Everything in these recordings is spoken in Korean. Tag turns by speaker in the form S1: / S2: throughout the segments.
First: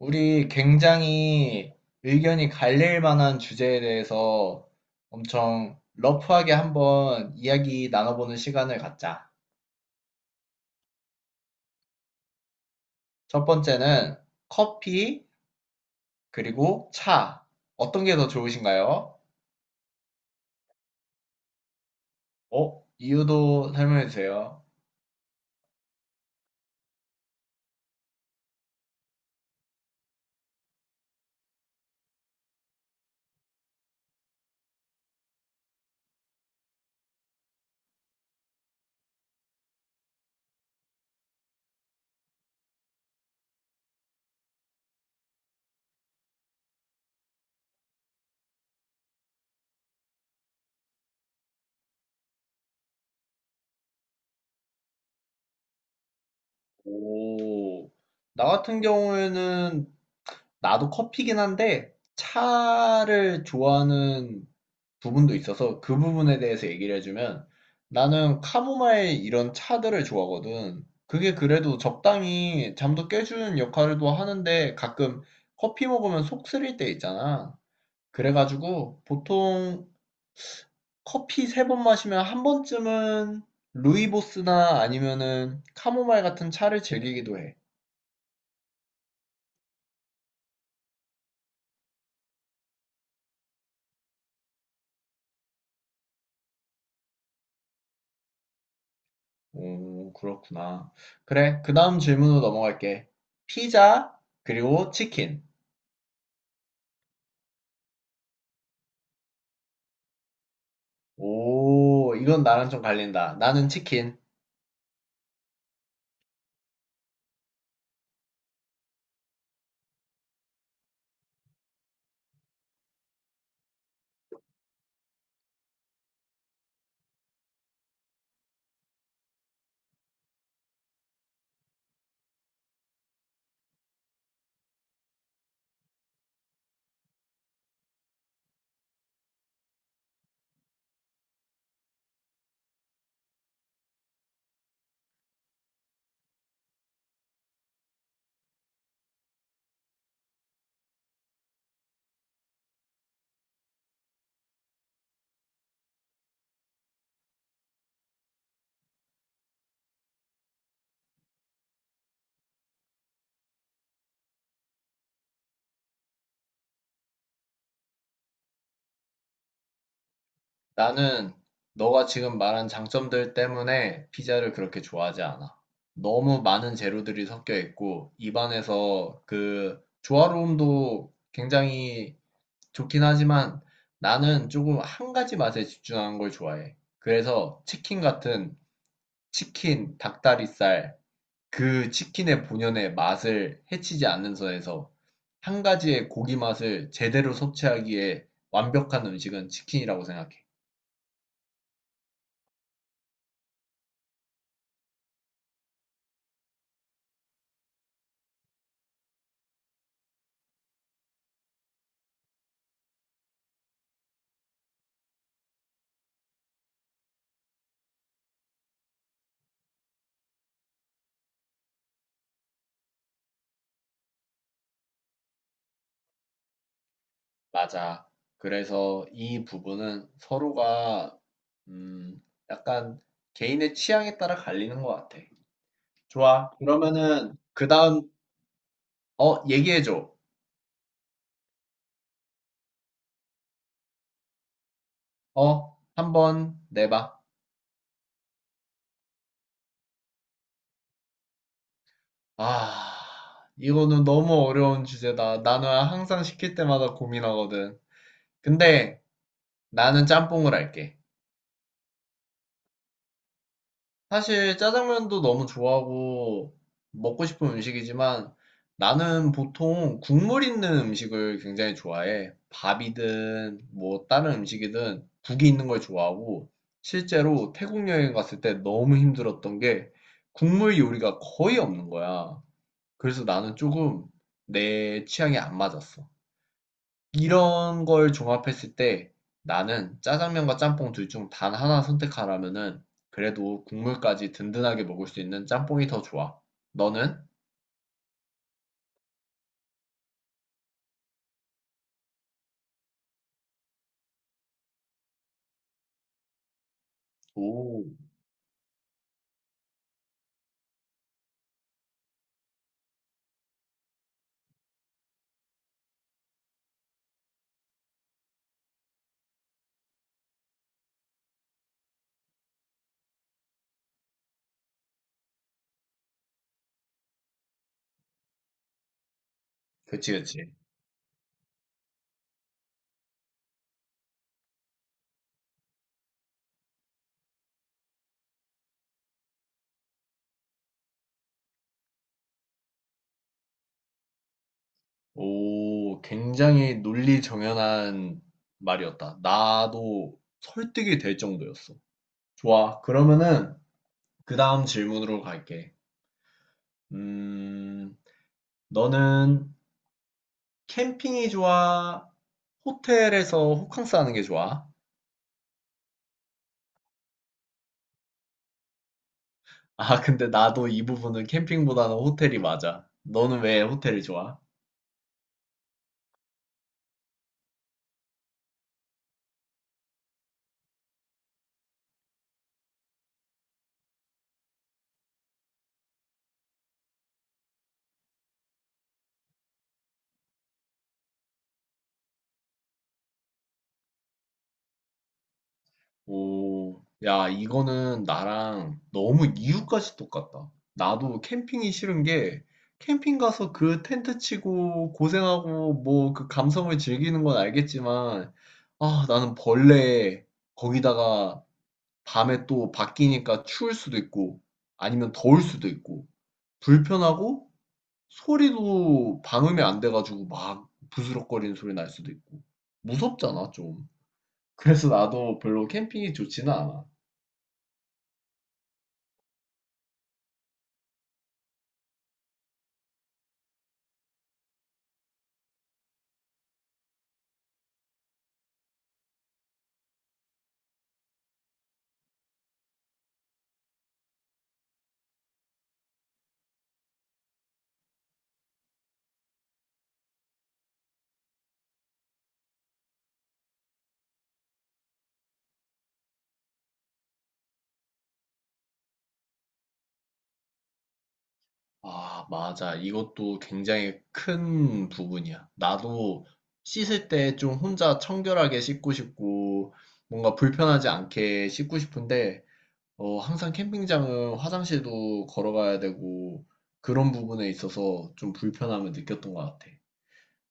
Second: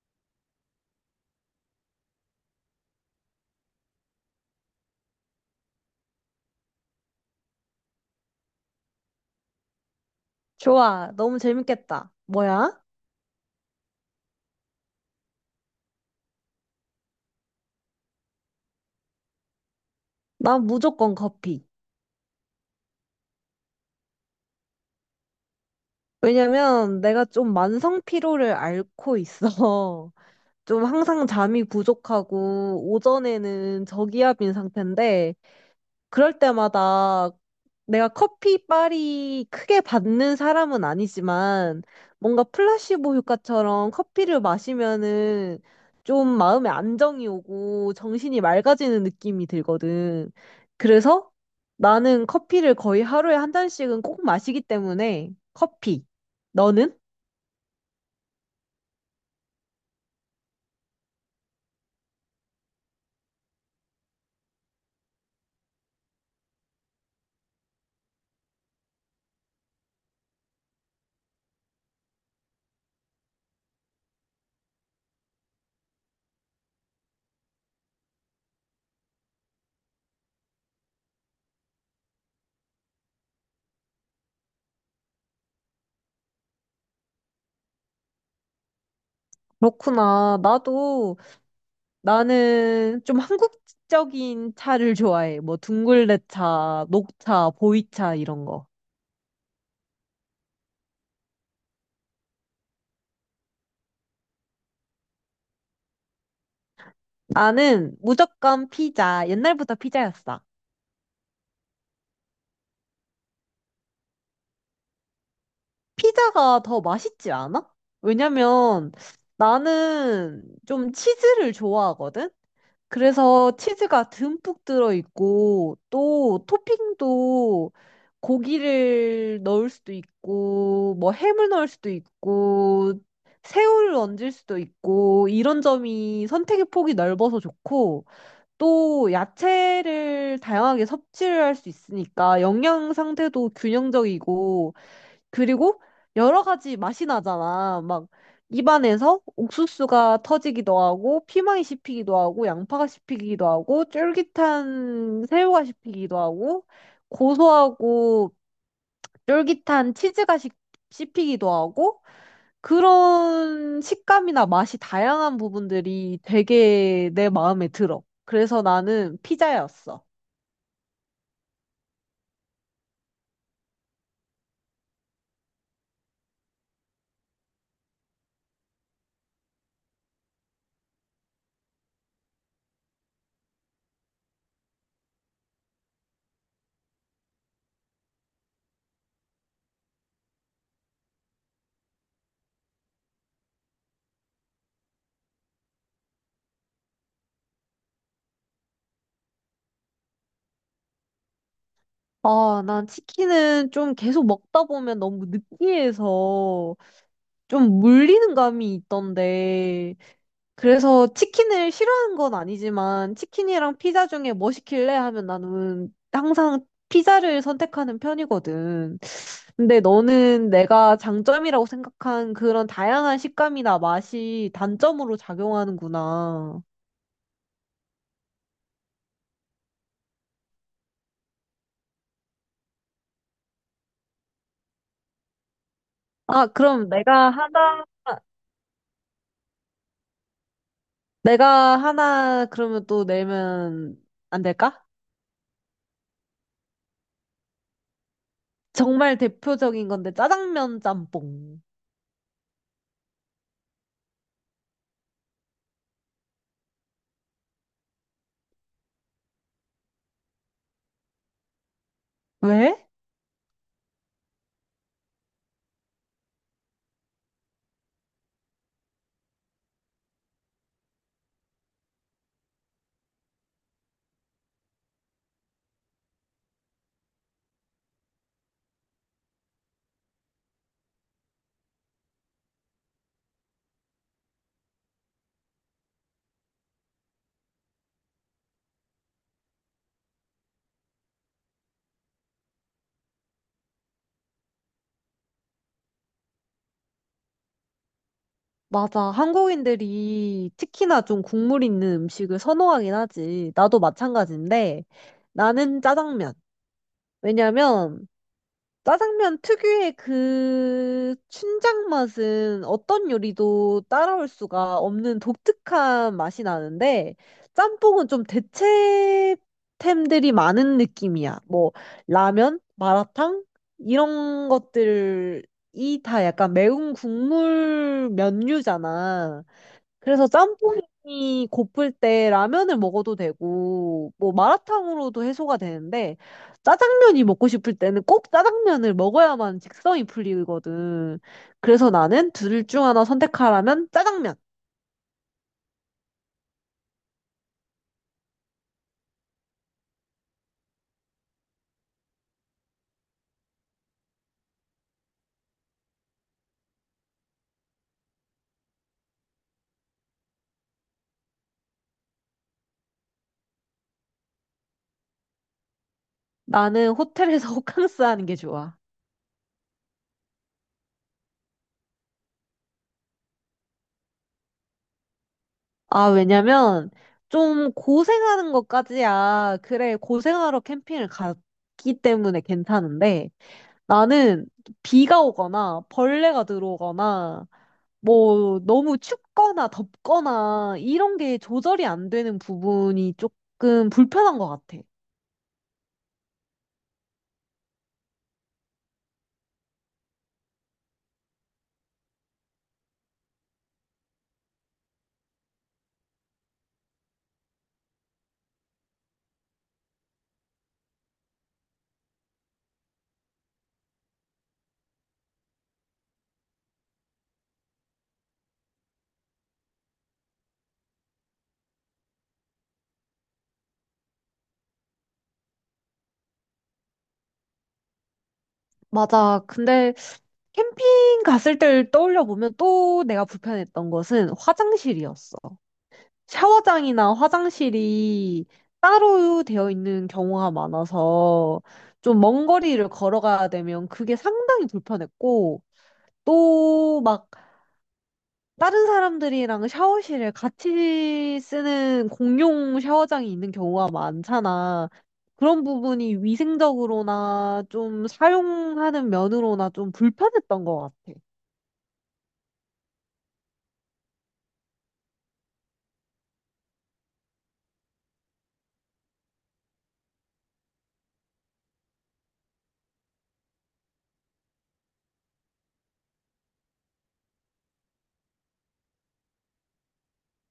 S1: 우리 굉장히 의견이 갈릴 만한 주제에 대해서 엄청 러프하게 한번 이야기 나눠보는 시간을 갖자.
S2: 좋아. 너무 재밌겠다. 뭐야?
S1: 첫 번째는 커피, 그리고 차. 어떤 게 더 좋으신가요?
S2: 난 무조건 커피.
S1: 어? 이유도 설명해 주세요.
S2: 왜냐면 내가 좀 만성 피로를 앓고 있어. 좀 항상 잠이 부족하고 오전에는 저기압인 상태인데 그럴 때마다 내가 커피 빨이 크게 받는 사람은 아니지만 뭔가 플라시보 효과처럼 커피를 마시면은 좀 마음에 안정이 오고 정신이 맑아지는 느낌이 들거든. 그래서 나는 커피를 거의 하루에 한 잔씩은 꼭 마시기 때문에 커피. 너는?
S1: 오, 나 같은 경우에는 나도 커피긴 한데 차를 좋아하는 부분도 있어서 그 부분에 대해서 얘기를 해주면 나는 카모마일 이런 차들을 좋아하거든. 그게 그래도 적당히 잠도 깨주는 역할도 하는데 가끔 커피 먹으면 속 쓰릴 때 있잖아. 그래가지고 보통 커피 3번 마시면 1번쯤은 루이보스나 아니면은 카모마일 같은 차를 즐기기도 해.
S2: 그렇구나. 나도 나는 좀 한국적인 차를 좋아해. 뭐 둥글레차, 녹차, 보이차 이런 거.
S1: 오, 그렇구나. 그래, 그 다음 질문으로 넘어갈게. 피자, 그리고 치킨.
S2: 나는 무조건 피자. 옛날부터 피자였어.
S1: 오, 이건 나랑 좀 갈린다. 나는 치킨.
S2: 피자가 더 맛있지 않아? 왜냐면 나는 좀 치즈를 좋아하거든? 그래서 치즈가 듬뿍 들어있고 또 토핑도 고기를 넣을 수도 있고 뭐 햄을 넣을 수도 있고 새우를 얹을 수도 있고 이런 점이 선택의 폭이 넓어서 좋고 또 야채를 다양하게 섭취를 할 수 있으니까 영양 상태도 균형적이고 그리고 여러 가지 맛이 나잖아. 막 입안에서 옥수수가 터지기도 하고 피망이 씹히기도 하고 양파가 씹히기도 하고 쫄깃한 새우가 씹히기도 하고 고소하고 쫄깃한 치즈가 씹히기도 하고 그런 식감이나 맛이 다양한 부분들이 되게 내 마음에 들어. 그래서 나는 피자였어.
S1: 나는 너가 지금 말한 장점들 때문에 피자를 그렇게 좋아하지 않아. 너무 많은 재료들이 섞여 있고, 입안에서 그 조화로움도 굉장히 좋긴 하지만 나는 조금 한 가지 맛에 집중하는 걸 좋아해. 그래서 치킨 같은 치킨, 닭다리살, 그 치킨의 본연의 맛을 해치지 않는 선에서 한 가지의 고기 맛을 제대로 섭취하기에 완벽한 음식은 치킨이라고 생각해.
S2: 아, 난 치킨은 좀 계속 먹다 보면 너무 느끼해서 좀 물리는 감이 있던데, 그래서 치킨을 싫어하는 건 아니지만 치킨이랑 피자 중에 뭐 시킬래 하면 나는 항상 피자를 선택하는 편이거든. 근데 너는 내가 장점이라고 생각한 그런 다양한 식감이나 맛이 단점으로 작용하는구나.
S1: 맞아. 그래서 이 부분은 서로가 음, 약간 개인의 취향에 따라 갈리는 것 같아.
S2: 아,
S1: 좋아.
S2: 그럼 내가
S1: 그러면은 그
S2: 하나,
S1: 다음 얘기해줘.
S2: 내가 하나 그러면 또 내면 안 될까?
S1: 한번 내봐.
S2: 정말 대표적인 건데 짜장면 짬뽕.
S1: 아 이거는 너무 어려운 주제다. 나는 항상 시킬 때마다 고민하거든. 근데 나는 짬뽕을 할게.
S2: 왜?
S1: 사실 짜장면도 너무 좋아하고 먹고 싶은 음식이지만 나는 보통 국물 있는 음식을 굉장히 좋아해. 밥이든 뭐 다른 음식이든 국이 있는 걸 좋아하고 실제로 태국 여행 갔을 때 너무 힘들었던 게 국물 요리가 거의 없는 거야. 그래서 나는 조금 내 취향에 안 맞았어. 이런 걸 종합했을 때 나는 짜장면과 짬뽕 둘 중 단 하나 선택하라면은 그래도 국물까지 든든하게 먹을 수 있는 짬뽕이 더 좋아. 너는?
S2: 맞아. 한국인들이 특히나 좀 국물 있는 음식을 선호하긴 하지. 나도 마찬가지인데 나는 짜장면.
S1: 오,
S2: 왜냐면 짜장면 특유의 그 춘장 맛은 어떤 요리도 따라올 수가 없는 독특한 맛이 나는데 짬뽕은 좀 대체템들이 많은 느낌이야. 뭐 라면, 마라탕 이런 것들이 다 약간 매운 국물 면류잖아.
S1: 그치,
S2: 그래서
S1: 그치.
S2: 짬뽕이 고플 때 라면을 먹어도 되고, 뭐 마라탕으로도 해소가 되는데, 짜장면이 먹고 싶을 때는 꼭 짜장면을 먹어야만 직성이 풀리거든. 그래서 나는 둘 중 하나 선택하라면 짜장면.
S1: 오, 굉장히 논리 정연한 말이었다. 나도 설득이 될 정도였어. 좋아. 그러면은 그 다음 질문으로 갈게. 음, 너는 캠핑이 좋아? 호텔에서 호캉스 하는 게 좋아?
S2: 나는 호텔에서 호캉스 하는 게 좋아.
S1: 아, 근데 나도 이 부분은 캠핑보다는 호텔이 맞아. 너는 왜 호텔이 좋아?
S2: 아, 왜냐면 좀 고생하는 것까지야. 그래, 고생하러 캠핑을 갔기 때문에 괜찮은데, 나는 비가 오거나 벌레가 들어오거나, 뭐 너무 춥거나 덥거나 이런 게 조절이 안 되는 부분이 조금 불편한 것 같아.
S1: 오, 야, 이거는 나랑 너무 이유까지 똑같다. 나도 캠핑이 싫은 게 캠핑 가서 그 텐트 치고 고생하고 뭐 그 감성을 즐기는 건 알겠지만, 아, 나는 벌레 거기다가 밤에 또 바뀌니까 추울 수도 있고 아니면 더울 수도 있고 불편하고 소리도 방음이 안 돼 가지고 막 부스럭거리는 소리 날 수도 있고. 무섭잖아 좀. 그래서 나도 별로 캠핑이 좋지는 않아.
S2: 맞아. 근데 캠핑 갔을 때를 떠올려 보면 또 내가 불편했던 것은 화장실이었어. 샤워장이나 화장실이 따로 되어 있는 경우가 많아서 좀 먼 거리를 걸어가야 되면 그게 상당히 불편했고 또막 다른 사람들이랑 샤워실을 같이 쓰는 공용 샤워장이 있는 경우가 많잖아. 그런 부분이 위생적으로나 좀 사용하는 면으로나 좀 불편했던 것 같아.
S1: 아, 맞아. 이것도 굉장히 큰 부분이야. 나도 씻을 때 좀 혼자 청결하게 씻고 싶고, 뭔가 불편하지 않게 씻고 싶은데, 항상 캠핑장은 화장실도 걸어가야 되고, 그런 부분에 있어서 좀 불편함을 느꼈던 것 같아.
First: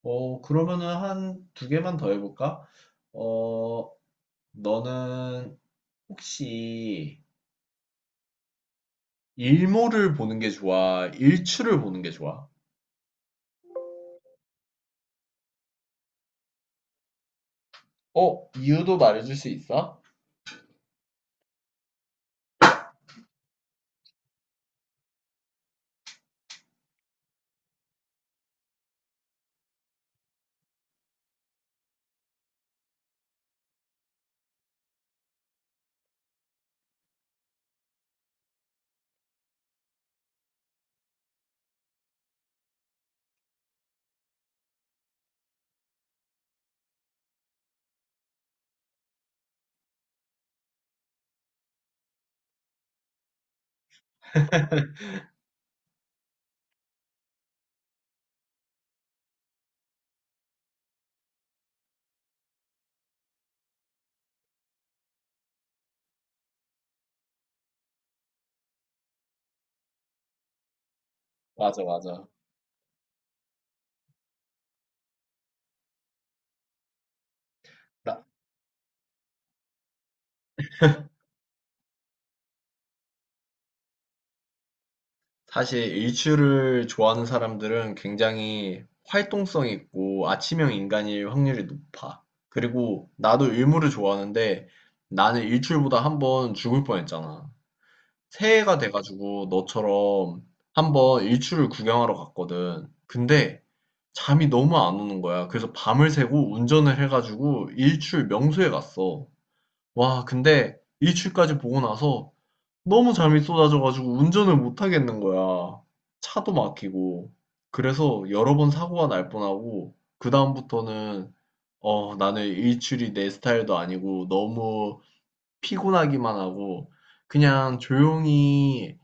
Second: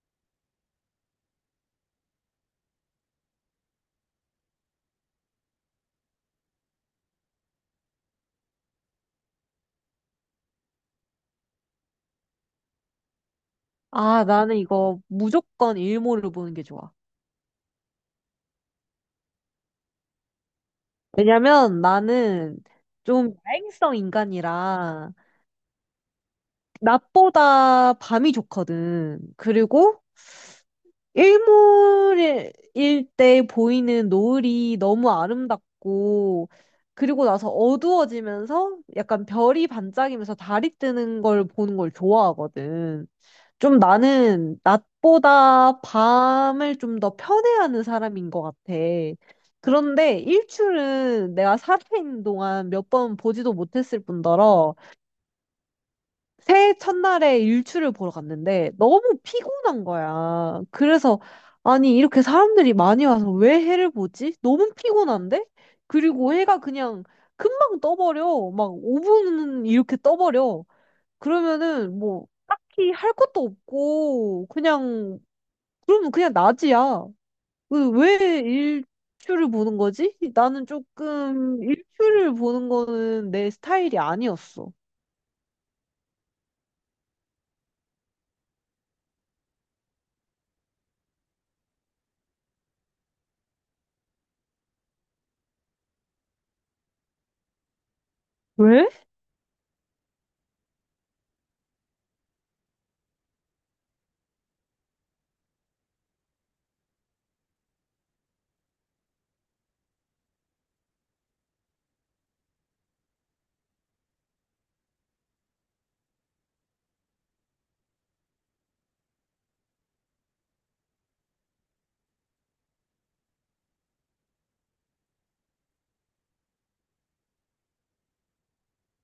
S1: 그러면은 한 두 개만 더 해볼까? 어, 너는 혹시 일몰을 보는 게 좋아? 일출을 보는 게 좋아?
S2: 아, 나는 이거 무조건 일몰을 보는 게 좋아.
S1: 이유도 말해줄 수 있어?
S2: 왜냐면 나는 좀 야행성 인간이라 낮보다 밤이 좋거든. 그리고 일몰일 때 보이는 노을이 너무 아름답고, 그리고 나서 어두워지면서 약간 별이 반짝이면서 달이 뜨는 걸 보는 걸 좋아하거든. 좀 나는 낮보다 밤을 좀 더 편애하는 사람인 것 같아. 그런데 일출은 내가 살아있는 동안 몇 번 보지도 못했을 뿐더러 새해 첫날에 일출을 보러 갔는데 너무 피곤한 거야. 그래서 아니 이렇게 사람들이 많이 와서 왜 해를 보지? 너무 피곤한데? 그리고 해가 그냥 금방 떠버려. 막 5분 이렇게 떠버려.
S1: 맞아,
S2: 그러면은
S1: 맞아.
S2: 뭐 딱히 할 것도 없고 그냥 그러면 그냥 낮이야. 그래서 왜
S1: 나-
S2: 일출을 보는 거지? 나는 조금 일출을 보는 거는 내 스타일이 아니었어.
S1: 사실 일출을 좋아하는 사람들은 굉장히 활동성 있고 아침형 인간일 확률이 높아. 그리고 나도 일몰을 좋아하는데 나는 일출보다 1번 죽을 뻔했잖아. 새해가
S2: 왜?
S1: 돼가지고 너처럼 한번 일출을 구경하러 갔거든. 근데 잠이 너무 안 오는 거야. 그래서 밤을 새고 운전을 해가지고 일출 명소에 갔어. 와, 근데 일출까지 보고 나서 너무 잠이 쏟아져가지고 운전을 못 하겠는 거야. 차도 막히고. 그래서 여러 번 사고가 날 뻔하고, 그다음부터는, 나는 일출이 내 스타일도 아니고 너무 피곤하기만 하고, 그냥 조용히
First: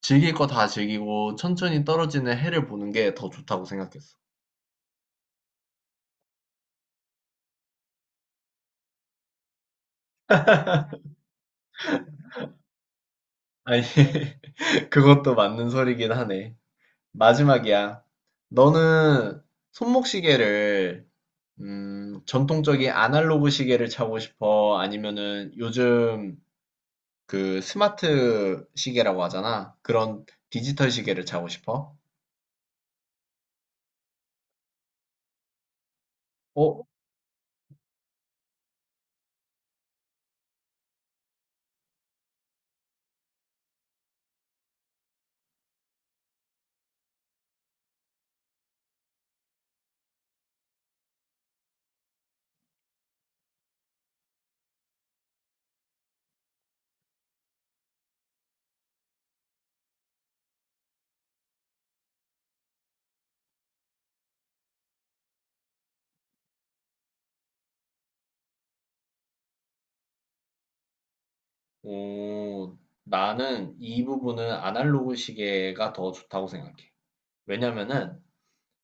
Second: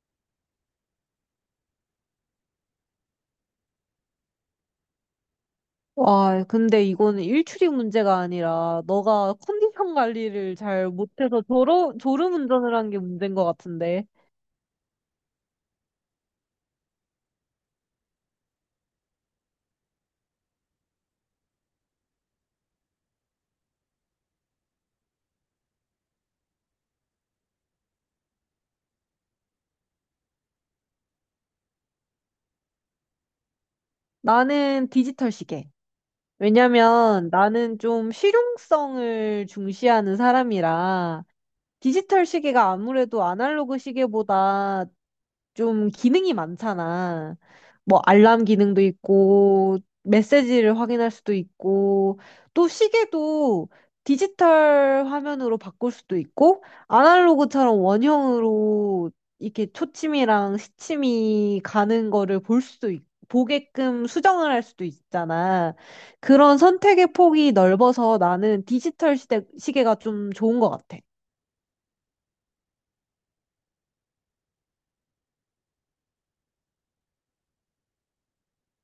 S1: 즐길 거 다 즐기고 천천히 떨어지는 해를 보는 게 더 좋다고 생각했어.
S2: 와, 근데 이거는 일출이 문제가 아니라 너가 컨디션 관리를 잘 못해서 졸음 운전을 한 게 문제인 것
S1: 아니,
S2: 같은데.
S1: 그것도 맞는 소리긴 하네. 마지막이야. 너는 손목시계를, 전통적인 아날로그 시계를 차고 싶어? 아니면은 요즘 그 스마트 시계라고 하잖아. 그런 디지털 시계를 차고 싶어?
S2: 나는 디지털 시계.
S1: 어?
S2: 왜냐면 나는 좀 실용성을 중시하는 사람이라 디지털 시계가 아무래도 아날로그 시계보다 좀 기능이 많잖아. 뭐 알람 기능도 있고 메시지를 확인할 수도 있고 또 시계도 디지털 화면으로 바꿀 수도 있고 아날로그처럼 원형으로 이렇게 초침이랑 시침이 가는 거를 볼 수도 보게끔 수정을 할 수도 있잖아. 그런 선택의 폭이 넓어서 나는 시계가 좀 좋은 것 같아.
S1: 오, 나는 이 부분은 아날로그 시계가 더 좋다고 생각해. 왜냐면은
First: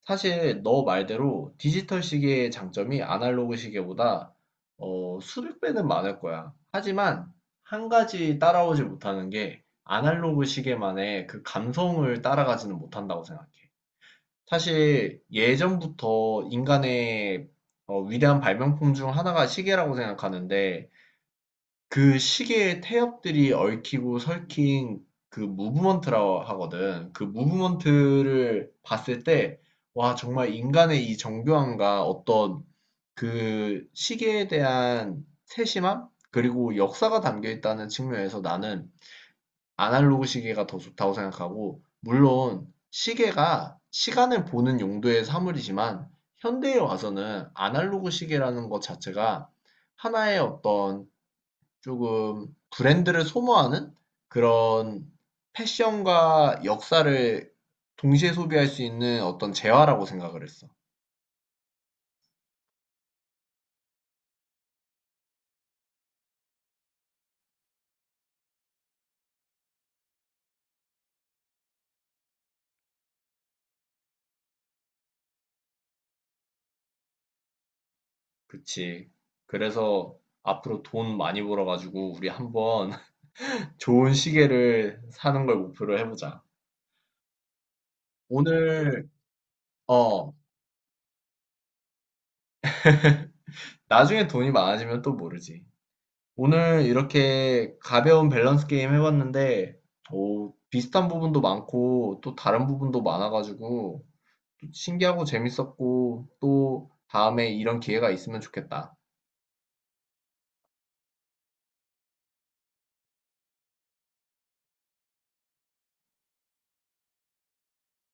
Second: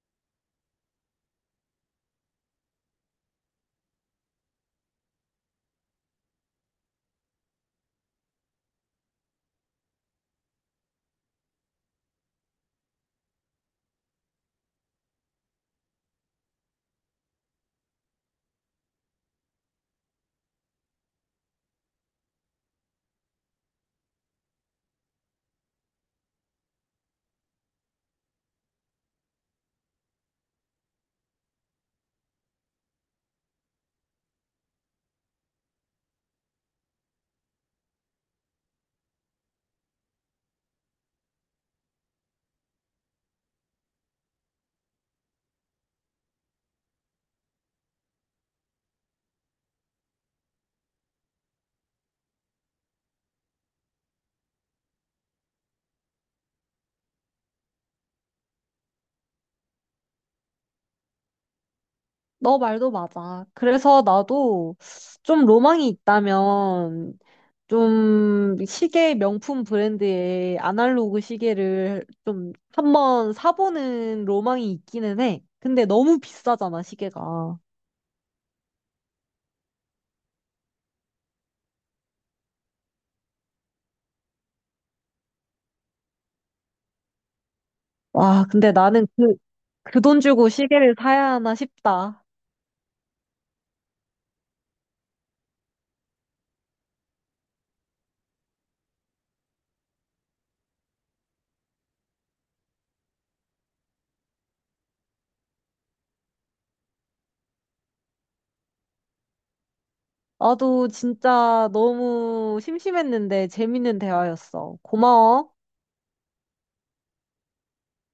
S1: 사실 너 말대로 디지털 시계의 장점이 아날로그 시계보다 수백 배는 많을 거야. 하지만 한 가지 따라오지 못하는 게 아날로그 시계만의 그 감성을 따라가지는 못한다고 생각해. 사실 예전부터 인간의 위대한 발명품 중 하나가 시계라고 생각하는데 그 시계에 태엽들이 얽히고 설킨 그 무브먼트라고 하거든. 그 무브먼트를 봤을 때, 와, 정말 인간의 이 정교함과 어떤 그 시계에 대한 세심함? 그리고 역사가 담겨 있다는 측면에서 나는 아날로그 시계가 더 좋다고 생각하고, 물론 시계가 시간을 보는 용도의 사물이지만, 현대에 와서는 아날로그 시계라는 것 자체가 하나의 어떤 조금 브랜드를 소모하는 그런 패션과 역사를 동시에 소비할 수 있는 어떤 재화라고 생각을 했어.
S2: 너 말도 맞아. 그래서 나도 좀 로망이 있다면 좀 시계 명품 브랜드의 아날로그 시계를 좀 한번 사보는 로망이 있기는 해. 근데 너무 비싸잖아, 시계가.
S1: 그치. 그래서 앞으로 돈 많이 벌어가지고 우리 한번 좋은 시계를 사는 걸 목표로 해보자.
S2: 와,
S1: 오늘,
S2: 그 돈
S1: 어,
S2: 주고 시계를 사야 하나 싶다.
S1: 나중에 돈이 많아지면 또 모르지. 오늘 이렇게 가벼운 밸런스 게임 해봤는데, 오, 비슷한 부분도 많고 또 다른 부분도 많아가지고 신기하고 재밌었고 또 다음에 이런 기회가 있으면 좋겠다.
S2: 나도 진짜 너무 심심했는데 재밌는 대화였어. 고마워.